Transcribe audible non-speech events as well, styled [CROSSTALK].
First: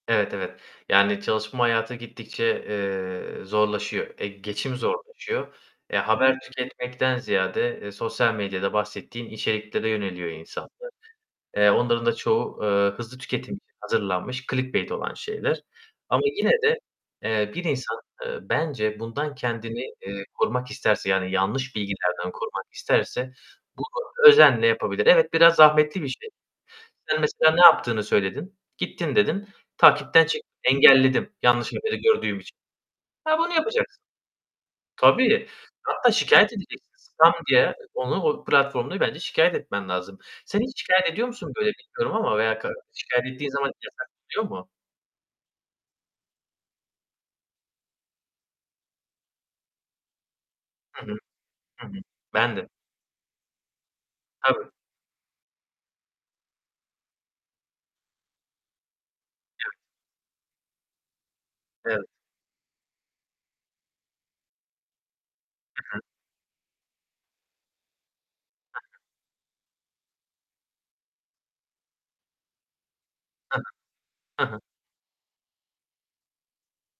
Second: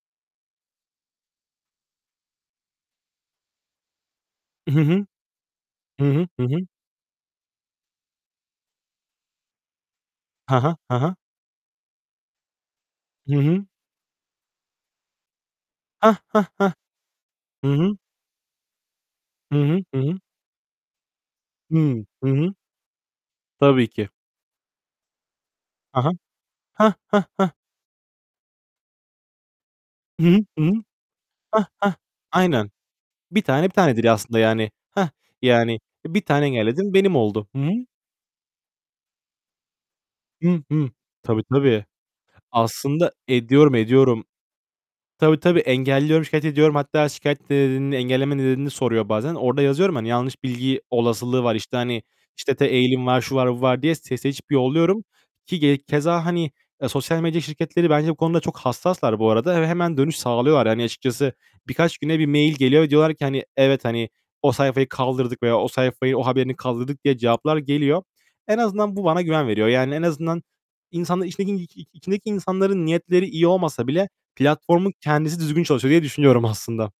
Evet, evet. Yani, çalışma hayatı gittikçe, eee, zorlaşıyor, e, Hı geçim hı. zorlaşıyor. Eee, Hı hı, haber hı hı. tüketmekten ziyade, eee, sosyal medyada bahsettiğin içeriklere yöneliyor Ha insanlar. ha, ha ha. Eee, onların da çoğu, eee, hızlı Hı tüketim hı. için hazırlanmış clickbait olan şeyler. Hah, Ama hah, yine hah. de, eee, bir Hı hı. insan, eee, bence bundan Hı hı, kendini hı hı. eee, korumak isterse yani yanlış Hı, hı bilgilerden hı. korumak isterse Tabii ki. bunu özenle yapabilir. Evet, biraz Ha zahmetli bir ha. şey. Hah, Sen, hah, mesela, hah. ne yaptığını söyledin? "Gittim." dedin, "Takipten Hı hı, çıktım, hı hı. engelledim Hah, yanlış hah. haberi gördüğüm için." Aynen. Ha, 1 bunu tane 1 yapacaksın. tanedir aslında, yani. Hah, Tabii, yani hatta 1 taneyi şikâyet edeceksin. ayarladım, benim Spam oldu. Hı diye hı. onu, o platformda bence şikâyet etmen lazım. Sen Hıh, hiç hıh. şikâyet ediyor Tabii, musun böyle tabii. bilmiyorum ama veya ka Aslında şikâyet ettiğin ediyorum, [UNINTELLIGIBLE] ediyorum. gidiyor mu? Tabii, tabii, engelliyorum, şikâyet ediyorum. Hatta şikâyet nedenini, engelleme nedenini soruyor bazen. Orada yazıyorum, hani, yanlış bilgi Hı hı. olasılığı var. İşte, Hı hı. hani, işte, Ben te de. eğilim var, şu var bu var diye se seçip Tabii. yolluyorum ki ge keza, hani, eee, sosyal medya şirketleri bence bu konuda çok hassaslar bu arada. Ö Evet. hemen dönüş sağlıyorlar. Hani, açıkçası, birkaç Evet. güne bir mail geliyor ve diyorlar ki: "Hani, evet, hani, o sayfayı kaldırdık veya o Hı hı. sayfayı, o haberini kaldırdık" diye cevaplar geliyor. En Hı hı. azından bu bana güven veriyor. Yani en azından insanların içindeki içindeki insanların niyetleri iyi Hı hı. olmasa bile Hı hı. platformun kendisi düzgün çalışıyor diye düşünüyorum aslında.